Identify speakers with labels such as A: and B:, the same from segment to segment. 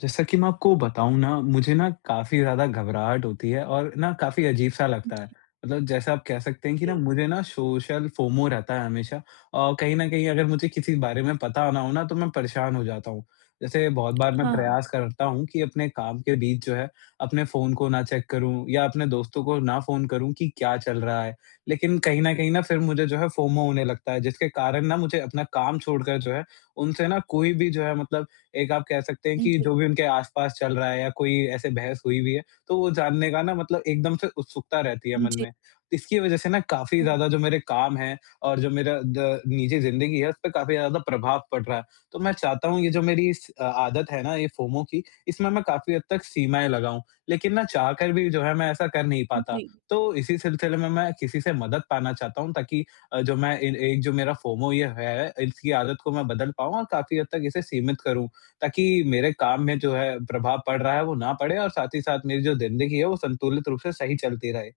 A: जैसा कि मैं आपको बताऊँ ना, मुझे ना काफ़ी ज़्यादा घबराहट होती है और ना काफ़ी अज़ीब-सा लगता है।
B: जी।
A: मतलब जैसा आप कह सकते हैं कि ना
B: जी।
A: मुझे ना, सोशल फ़ोमो रहता है हमेशा। अ, कहीं न कहीं अगर मुझे किसी बारे में पता ना हो ना तो मैं परेशान हो जाता हूँ। जैसे बहुत बार मैं
B: हाँ।
A: प्रयास करता हूँ कि अपने काम के बीच जो है, अपने फ़ोन को ना चेक करूँ या अपने दोस्तों को ना फ़ोन करूँ कि क्या चल रहा है। लेकिन कहीं न कहीं ना फिर मुझे जो है फ़ोमो होने लगता है। जिसके कारण ना मुझे अपना काम छोड़कर जो है, उनसे ना कोई भी जो है मतलब एक आप कह सकते हैं
B: हुँ,
A: कि
B: जी।
A: जो भी उनके आस-पास चल रहा है या कोई ऐसे बहस हुई हुई भी है, तो वो जानने का ना मतलब एकदम से उत्सुकता रहती है
B: हुँ,
A: मन
B: जी।
A: में। इसकी वजह से ना काफ़ी
B: हाँ।
A: ज़्यादा जो मेरे काम हैं, और जो मेरा द निजी ज़िंदगी है उसपे काफ़ी ज़्यादा प्रभाव पड़ रहा है। तो मैं चाहता हूँ, ये जो मेरी इस अ, आदत है ना ये फ़ोमो की इसमें मैं काफ़ी हद तक सीमाएँ लगाऊँ। लेकिन ना चाहकर भी जो है, मैं ऐसा कर नहीं
B: उम,
A: पाता।
B: जी।
A: तो इसी सिलसिले में मैं किसी से मदद पाना चाहता हूँ, ताकि अ, जो मैं इन एक जो मेरा फ़ोमो ये है इसकी आदत को मैं बदल पाऊँ और काफ़ी हद तक इसे सीमित करूँ। ताकि मेरे काम में जो है प्रभाव पड़ रहा है वो ना पड़े, और साथ ही साथ मेरी जो ज़िंदगी है वो संतुलित रूप से सही चलती रहे।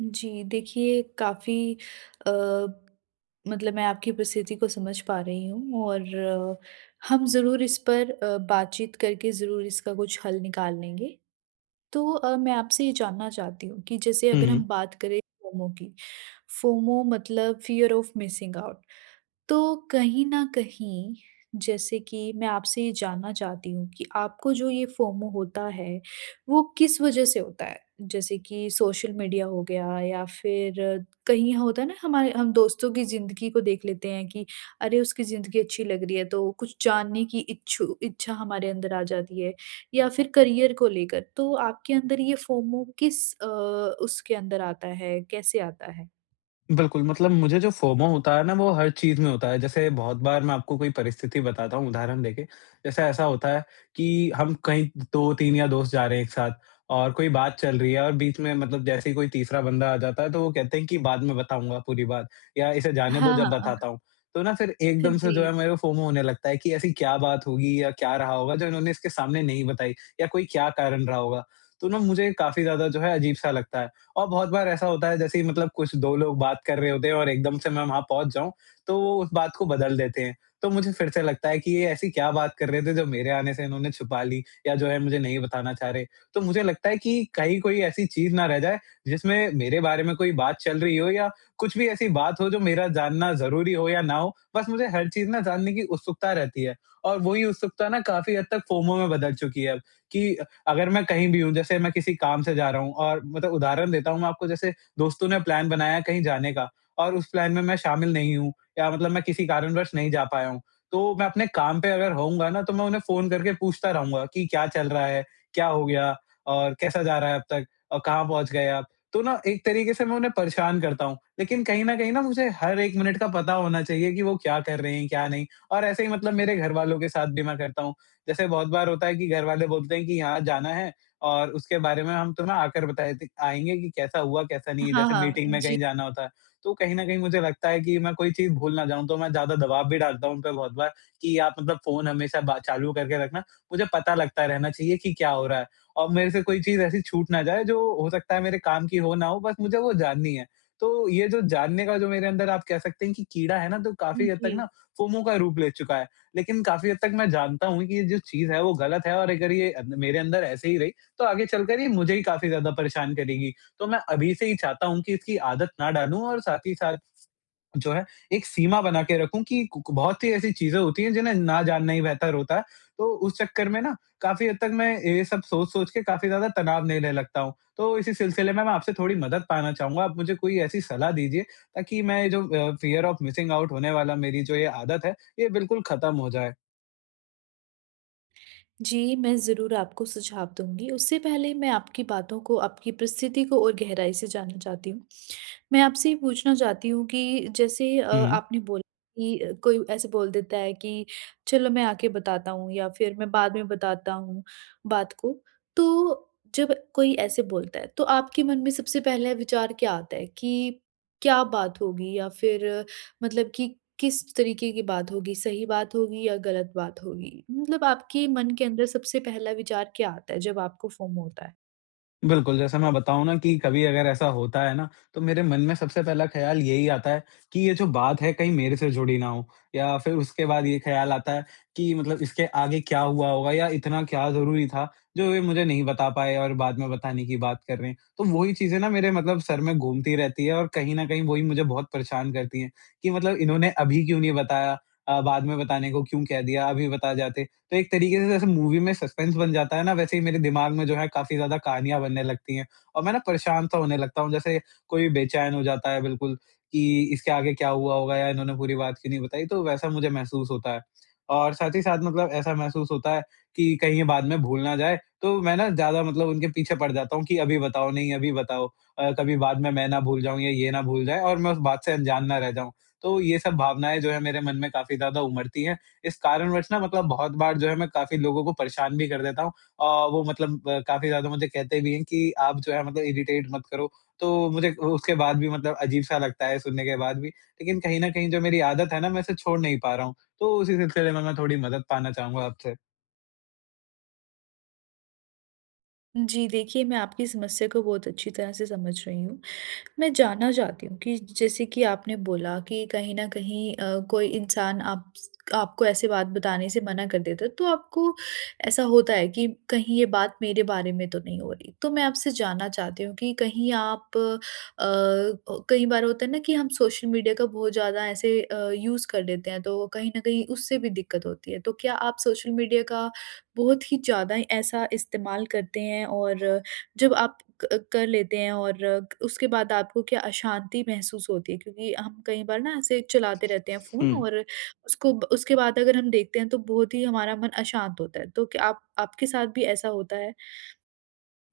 B: जी, देखिए काफ़ी अ, मतलब मैं आपकी परिस्थिति को समझ पा रही हूँ और हम ज़रूर इस पर अ, बातचीत करके ज़रूर इसका कुछ हल निकाल लेंगे। तो अ, मैं आपसे ये जानना चाहती हूँ कि जैसे
A: हुँ,
B: अगर हम
A: हुँ।
B: बात करें फोमो की। फोमो मतलब फियर ऑफ मिसिंग आउट तो कहीं न कहीं जैसे कि मैं आपसे ये जानना चाहती हूँ कि आपको जो ये फोमो होता है वो किस वजह से होता है? जैसे कि सोशल मीडिया हो गया या फिर कहीं होता है ना हमारे हम दोस्तों की ज़िंदगी को देख लेते हैं कि अरे, उसकी ज़िंदगी अच्छी लग रही है। तो कुछ जानने की इच्छु इच्छा हमारे अंदर आ जाती है या फिर करियर को लेकर तो आपके अंदर ये फोमो किस अ, उसके अंदर आता है, कैसे आता है?
A: बिल्कुल, मतलब मुझे जो फोमो होता है ना वो हर चीज़ में होता है। जैसे बहुत बार मैं आपको कोई परिस्थिति बताता हूँ उदाहरण देके। जैसे ऐसा होता है कि हम कहीं 2-3 या दोस्त जा रहे हैं एक साथ और कोई बात चल रही है और बीच में मतलब जैसे ही कोई तीसरा बंदा आ जाता है तो वो कहते हैं कि बाद में बताऊँगा पूरी बात या इसे जाने दो
B: हाँ,
A: जब
B: हाँ।
A: बताता हूँ। तो ना फिर एकदम से जो
B: जी।
A: है मेरे को फोमो होने लगता है कि ऐसी क्या बात होगी? या क्या रहा होगा जो इन्होंने इसके सामने नहीं बताई? या कोई क्या कारण रहा होगा? तो ना मुझे काफ़ी ज़्यादा जो है अजीब सा लगता है और बहुत बार ऐसा होता है जैसे कि मतलब कुछ 2 लोग बात कर रहे होते हैं और एकदम से मैं वहाँ पहुँच जाऊँ। तो उस बात को बदल देते हैं। तो मुझे फिर से लगता है कि ये ऐसी क्या बात कर रहे थे जो मेरे आने से इन्होंने छुपा ली? या जो है मुझे नहीं बताना चाह रहे हैं। तो मुझे लगता है कि कहीं कोई ऐसी चीज़ ना रह जाए जिसमें मेरे बारे में कोई बात चल रही हो या कुछ भी ऐसी बात हो जो मेरा जानना ज़रूरी हो या ना हो बस मुझे हर चीज़ ना जानने की उत्सुकता रहती है। और वही उत्सुकता ना काफ़ी हद तक फोमो में बदल चुकी है कि अ, अगर मैं कहीं भी हूँ जैसे मैं किसी काम से जा रहा हूँ और मतलब उदाहरण देता हूँ मैं आपको जैसे दोस्तों ने प्लान बनाया कहीं जाने का। और उस प्लान में मैं शामिल नहीं हूँ या मतलब मैं किसी कारणवश नहीं जा पाया हूँ। तो मैं अपने काम पे अगर होऊँगा ना तो मैं उन्हें फ़ोन करके पूछता रहूँगा कि क्या चल रहा है? क्या हो गया और कैसा जा रहा है अब तक? अ, कहाँ पहुँच गए आप? तो ना एक तरीके से मैं उन्हें परेशान करता हूँ। लेकिन कहीं न कहीं मुझे हर 1 मिनट का पता होना चाहिए कि वो क्या कर रहे हैं? क्या नहीं और ऐसे ही मतलब मेरे घरवालों के साथ भी मैं करता हूँ। जैसे बहुत बार होता है कि घरवाले बोलते हैं कि यहाँ जाना है और उसके बारे में हम तुम्हें आकर बता देते आएँगे कि कैसा हुआ कैसा नहीं
B: हाँ,
A: जैसे
B: हाँ। अ,
A: मीटिंग में
B: जी।
A: कहीं जाना होता है। तो कहीं न कहीं मुझे लगता है कि मैं कोई चीज़ भूल ना जाऊँ तो मैं ज़्यादा दबाव भी डालता हूँ उन पे बहुत बार कि आप मतलब फ़ोन हमेशा बा चालू करके रखना। मुझे पता लगता रहना चाहिए कि क्या हो रहा है? और मेरे से कोई चीज़ ऐसी छूट ना जाए जो हो सकता है मेरे काम की हो ना हो बस मुझे वो जाननी है। तो ये जो जानने का जो मेरे अंदर आप कह सकते हैं कि कीड़ा है ना तो
B: उम,
A: काफ़ी हद तक
B: जी।
A: ना फोमो का रूप ले चुका है। लेकिन काफ़ी हद तक मैं जानता हूँ कि ये जो चीज़ है वो गलत है और अगर ये मेरे अंदर ऐसे ही रही तो आगे चलकर ये मुझे ही काफ़ी ज़्यादा परेशान करेगी। तो मैं अभी से ही चाहता हूँ कि इसकी आदत ना डालूँ और साथ ही साथ, जो है एक सीमा बना के रखूँ कि कू कू बहुत सी ऐसी चीज़ें होती हैं जिन्हें ना जानना ही बेहतर होता है। तो उस चक्कर में ना काफ़ी हद तक मैं ये सब सोच-सोच के काफ़ी ज़्यादा तनाव लेने लगता हूँ। तो इसी सिलसिले में मैं आपसे थोड़ी मदद पाना चाहूँगा आप मुझे कोई ऐसी सलाह दीजिए ताकि मैं जो अ, फियर ऑफ मिसिंग आउट होने वाला मेरी जो ये आदत है ये बिल्कुल खत्म हो जाए।
B: जी, मैं ज़रूर आपको सुझाव दूँगी। उससे पहले मैं आपकी बातों को, आपकी परिस्थिति को और गहराई से जानना चाहती हूँ। मैं आपसे ये पूछना चाहती हूँ कि जैसे अ,
A: हुँ।
B: आपने बोला कि अ, कोई ऐसे बोल देता है कि चलो मैं आके बताता हूँ या फ़िर मैं बाद में बताता हूँ, बात को। तो जब कोई ऐसे बोलता है तो आपके मन में सबसे पहला विचार क्या आता है कि क्या बात होगी या फ़िर मतलब कि किस तरीक़े की बात होगी, सही बात होगी या ग़लत बात होगी? मतलब आपके मन के अंदर सबसे पहला विचार क्या आता है जब आपको फ़ोमो होता है?
A: बिल्कुल जैसे मैं बताऊँ ना कि कभी अगर ऐसा होता है ना तो मेरे मन में सबसे पहला ख़्याल यही आता है कि ये जो बात है कहीं मेरे से जुड़ी ना हो या फ़िर उसके बाद ये ख़्याल आता है कि मतलब इसके आगे क्या हुआ होगा या इतना क्या ज़रूरी था जो ये मुझे नहीं बता पाए और बाद में बताने की बात कर रहे हैं। तो वही चीज़ें ना मेरे मतलब सर में घूमती रहती हैं और कहीं न कहीं वो ही मुझे बहुत परेशान करती है कि मतलब इन्होंने अभी क्यों नहीं बताया अ, बाद में बताने को क्यों कह दिया अभी बता जाते। तो एक तरीक़े से जैसे मूवी में सस्पेंस बन जाता है ना वैसे ही मेरे दिमाग में जो हैं काफ़ी ज़्यादा कहानियाँ बनने लगती है। और मैं ना परेशान तो होने लगता हूँ जैसे कोई बेचैन हो जाता है बिल्कुल कि इसके आगे क्या हुआ होगा या इन्होंने पूरी बात क्यों नहीं बताई तो वैसा मुझे महसूस होता है। और साथ ही साथ मतलब ऐसा महसूस होता है कि कहीं ये बाद में भूल ना जाए तो मैं ना ज़्यादा मतलब उनके पीछे पड़ जाता हूँ कि अभी बताओ नहीं अभी बताओ। अ, कभी बाद में मैं ना भूल जाऊँ या ये ना भूल जाए और मैं उस बात से अनजान ना रह जाऊँ। तो ये सब भावनाएँ जो है मेरे मन में काफ़ी ज़्यादा उमड़ती हैं। इस कारणवश मतलब बहुत बार जो है मैं काफ़ी लोगों को परेशान भी कर देता हूँ। आह, वो मतलब काफ़ी ज़्यादा मुझे कहते भी हैं कि आप जो है मतलब इरिटेट मत करो। तो मुझे उ उसके बाद भी मतलब अजीब-सा लगता है सुनने के बाद भी। लेकिन कहीं न कहीं जो मेरी आदत है ना मैं इसे छोड़ नहीं पा रहा हूँ। तो उसी सिलसिले में मैं थोड़ी मदद पाना चाहूँगा आपसे।
B: जी, देखिए मैं आपकी समस्या को बहुत अच्छी तरह से समझ रही हूँ। मैं जानना चाहती हूँ कि जैसे कि आपने बोला कि कहीं न कहीं अ, कोई इंसान आप्स आपको ऐसे बात बताने से मना कर देता है, तो आपको ऐसा होता है कि कहीं ये बात मेरे बारे में तो नहीं हो रही? तो मैं आपसे जानना चाहती हूँ कि कहीं आप अ अ, कई बार होता है ना कि हम सोशल मीडिया का बहुत ज़्यादा ऐसे अ, यूज़ कर लेते हैं तो कहीं न कहीं उससे भी दिक़्क़त होती है। तो क्या आप सोशल मीडिया का बहुत ही ज़्यादा ऐसा इस्तेमाल करते हैं और जब आप क कर लेते हैं और उसके बाद आपको क्या अशांति महसूस होती है? क्योंकि हम कई बार ना ऐसे चलाते रहते हैं फ़ोन
A: हुँ।
B: और उसको उसके बाद अगर हम देखते हैं तो बहुत ही हमारा मन अशांत होता है। तो क्या आप आपके साथ भी ऐसा होता है?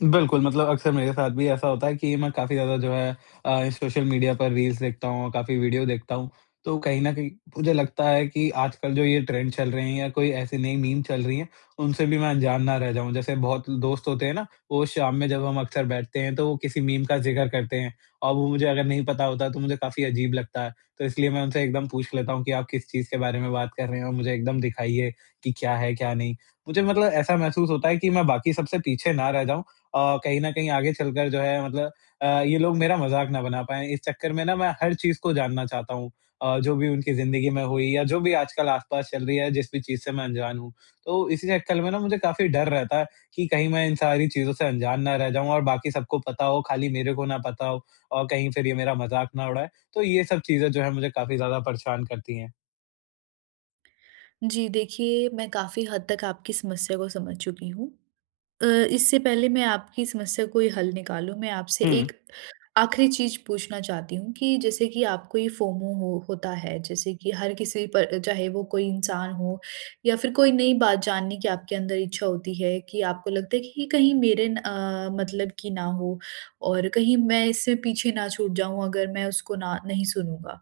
A: बिल्कुल, मतलब अक्सर मेरे साथ भी ऐसा होता है कि मैं काफ़ी ज़्यादा जो है अ, सोशल मीडिया पर रील्स देखता हूँ, काफ़ी वीडियो देखता हूँ। तो कहीं न कहीं मुझे लगता है कि आजकल जो ये ट्रेंड चल रहे हैं या कोई ऐसी नई मीम चल रही है उनसे भी मैं अंजान ना रह जाऊँ। जैसे बहुत दोस्त होते हैं ना? वो शाम में जब हम अक्सर बैठते हैं तो वो किसी मीम का जिक्र करते हैं। और वो मुझे अगर नहीं पता होता है तो मुझे काफ़ी अजीब लगता है। तो इसलिए मैं उनसे एकदम पूछ लेता हूँ कि आप किस चीज़ के बारे में बात कर रहे हो और मुझे एकदम दिखाइए कि क्या है? क्या नहीं। मुझे मतलब ऐसा महसूस होता है कि, मैं बाकी सबसे पीछे ना रह जाऊँ अ, कहीं न कहीं आगे चलकर जो है मतलब अ, ये लोग मेरा मज़ाक ना बना पाए इस चक्कर में ना मैं हर चीज़ को जानना चाहता हूँ। अ, जो भी उनकी ज़िंदगी में हुई या जो भी आजकल आसपास चल रही है जिस भी चीज़ से मैं अनजान हूँ। तो इसी चक्कर में ना मुझे काफ़ी डर रहता है, कि कहीं मैं इन सारी चीज़ों से अनजान ना रह जाऊँ और बाकी सबको पता हो खाली मेरे को ना पता हो और कहीं फ़िर ये मेरा मज़ाक ना उड़ाए। तो ये सब चीज़ें जो है मुझे काफ़ी ज़्यादा परेशान करती हैं।
B: जी, देखिए मैं काफ़ी हद तक आपकी समस्या को समझ चुकी हूँ। अ, इससे पहले मैं आपकी समस्या कोई हल निकालूँ मैं आपसे एक
A: हुँ।
B: आख़िरी चीज़ पूछना चाहती हूँ कि जैसे कि आपको ये फोमो हो होता है। जैसे कि हर किसी पर चाहे वो कोई इंसान हो या फिर कोई नई बात जानने की आपके अंदर इच्छा होती है कि आपको लगता है कि कहीं मेरे न अ, मतलब की ना हो और कहीं मैं इससे पीछे ना छूट जाऊँ अगर मैं उसको ना नहीं सुनूँगा।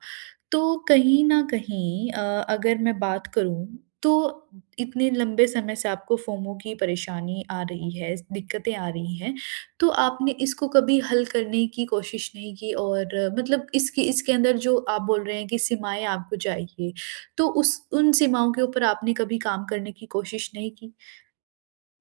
B: तो कहीं न कहीं अ, अगर मैं बात करूँ तो इतने लंबे समय से आपको फोमो की परेशानी आ रही है, इस दिक्क़तें आ रही हैं। तो आपने इसको कभी हल करने की कोशिश नहीं की? और मतलब इसके इसके अंदर जो आप बोल रहे हैं की सीमाएँ आपको चाहिए तो उस उन सीमाओं के ऊपर आपने कभी काम करने की कोशिश नहीं की?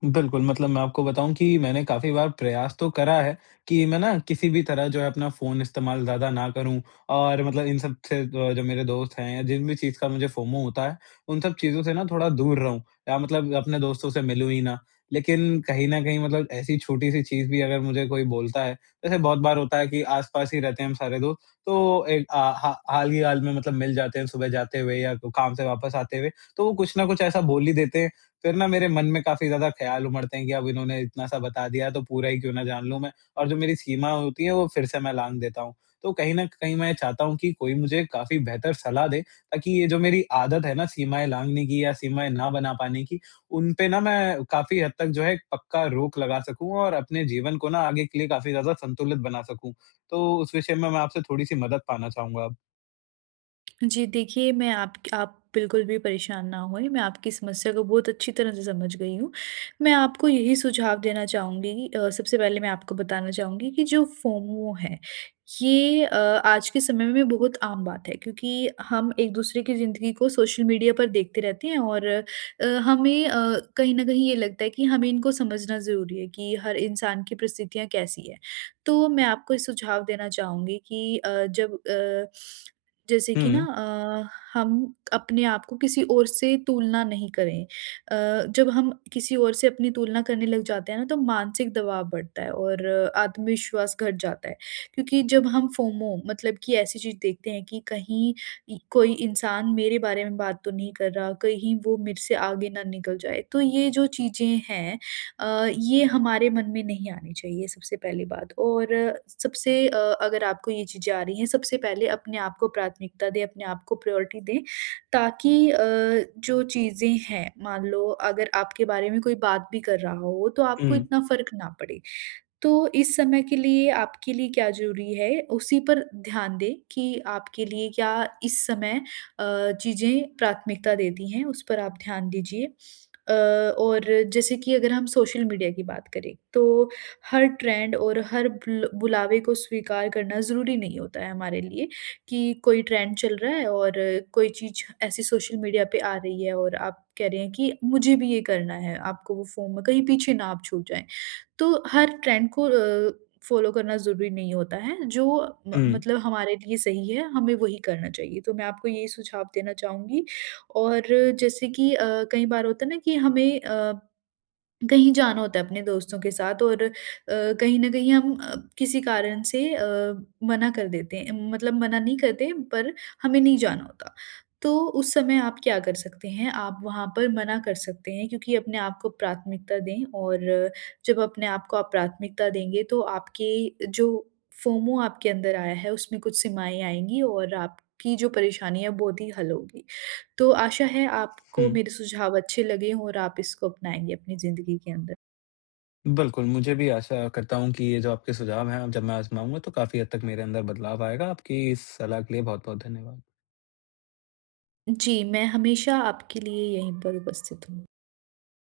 A: बिल्कुल, मतलब मैं आपको बताऊँ कि मैंने काफ़ी बार प्रयास तो करा है कि मैं ना किसी भी तरह जो है अपना फ़ोन इस्तेमाल ज़्यादा ना करूँ। और मतलब इन सब से अ, जो मेरे दोस्त हैं या जिन भी चीज़ का मुझे फोमो होता है उन सब चीज़ों से ना थोड़ा दूर रहूँ या मतलब अपने दोस्तों से मिलूँ ही ना। लेकिन कहीं न कहीं मतलब ऐसी छोटी-सी चीज़ भी अगर मुझे कोई बोलता है। वैसे बहुत बार होता है कि, आस-पास ही रहते हैं हम सारे दोस्त तो ए अ, हा हाल ही हाल में मतलब मिल जाते हैं सुबह जाते हुए या काम से वापस आते हुए। तो वो कुछ न कुछ ऐसा बोल ही देते हैं। फिर ना मेरे मन में काफ़ी ज़्यादा ख़्याल उमड़ते हैं कि अब इन्होंने इतना-सा बता दिया तो पूरा ही क्यों ना जान लूँ मैं। और जो मेरी सीमा होती है वो फिर से मैं लाँघ देता हूँ। तो कहीं न कहीं मैं चाहता हूँ कि कोई मुझे काफ़ी बेहतर सलाह दे ताकि ये जो मेरी आदत है ना सीमाएँ लाँघने की या सीमाएँ ना बना पाने की उनपे ना मैं काफ़ी हद तक जो है पक्का रोक लगा सकूँ। और अपने जीवन को ना आगे के लिए काफ़ी ज़्यादा संतुलित बना सकूँ। तो उस विषय में मैं आपसे थोड़ी-सी मदद पाना चाहूँगा अब।
B: जी देखिए, मैं आपक आप बिल्कुल भी परेशान ना होएँ मैं आपकी समस्या को बहुत अच्छी तरह से समझ गई हूँ। मैं आपको यही सुझाव देना चाहूँगी अ, सबसे पहले मैं आपको बताना चाहूँगी कि जो फोमो है ये अ, आज के समय में बहुत आम बात है। क्योंकि हम एक दूसरे की ज़िंदगी को सोशल मीडिया पर देखते रहते हैं और अ, हमें अ, कहीं न कहीं ये लगता है कि हमें इनको समझना ज़रूरी है कि हर इंसान की परिस्थितियाँ कैसी है। तो मैं आपको ये सुझाव देना चाहूँगी कि अ, जब अ, जैसे कि ना
A: हुँ।
B: अ, हम अपने आप को किसी और से तुलना नहीं करें। अ, जब हम किसी और से अपनी तुलना करने लग जाते हैं ना तो मानसिक दबाव बढ़ता है और आत्मविश्वास घट जाता है। क्योंकि जब हम फोमो मतलब कि ऐसी चीज़ देखते हैं कि कहीं इ कोई इंसान मेरे बारे में बात तो नहीं कर रहा, कहीं वो मेरे से आगे ना निकल जाए तो ये जो चीज़ें हैं अ, ये हमारे मन में नहीं आनी चाहिए सबसे पहली बात। और सबसे अ, अगर आपको ये चीज़ें आ रही हैं, सबसे पहले अपने आपको प्राथमिकता दें अपने आपको प्रायोरिटी दें ताकि अ, जो चीज़ें हैं मान लो अगर आपके बारे में कोई बात भी कर रहा हो तो आपको
A: हुँ।
B: इतना फ़र्क ना पड़े। तो इस समय के लिए आपके लिए क्या ज़रूरी है उसी पर ध्यान दें कि आपके लिए क्या इस समय अ, चीज़ें प्राथमिकता देती हैं उस पर आप ध्यान दीजिए। अ, और जैसे कि अगर हम सोशल मीडिया की बात करें तो हर ट्रेंड और हर बुल बुलावे को स्वीकार करना ज़रूरी नहीं होता है हमारे लिए। कि कोई ट्रेंड चल रहा है और कोई चीज़ ऐसी सोशल मीडिया पे आ रही है और आप कह रहे हैं कि मुझे भी ये करना है आपको वो फोमो कहीं पीछे ना आप छूट जाएँ। तो हर ट्रेंड को अ, फॉलो करना ज़रूरी नहीं होता है। जो मत
A: हुँ।
B: मतलब हमारे लिए सही है, हमें वही करना चाहिए। तो मैं आपको यही सुझाव देना चाहूँगी। और जैसे कि अ, कई बार होता है ना कि हमें अ, कहीं जाना होता है अपने दोस्तों के साथ और अ, कहीं न कहीं हम अ, किसी कारण से अ, मना कर देते हैं मतलब मना नहीं करते पर हमें नहीं जाना होता। तो उस समय आप क्या कर सकते हैं आप वहाँ पर मना कर सकते हैं क्योंकि अपने आप को प्राथमिकता दें और जब अपने आप को आप प्राथमिकता देंगे तो आपके जो फोमो आपके अंदर आया है उसमें कुछ सीमाएँ आएँगी और आपकी जो परेशानियाँ बहुत ही हल होगी। तो आशा है आपको
A: हुँ।
B: मेरे सुझाव अच्छे लगे हो और आप इसको अपनाएँगे अपनी ज़िंदगी के अंदर।
A: बिल्कुल। मुझे भी आशा करता हूँ कि ये जो आपके सुझाव है जब मैं आज़माऊँगा तो काफ़ी हद तक मेरे अंदर बदलाव आएगा। आपकी इस सलाह के लिए बहुत-बहुत धन्यवाद।
B: जी। मैं हमेशा आपके लिए यहीं पर उपस्थित हूँ।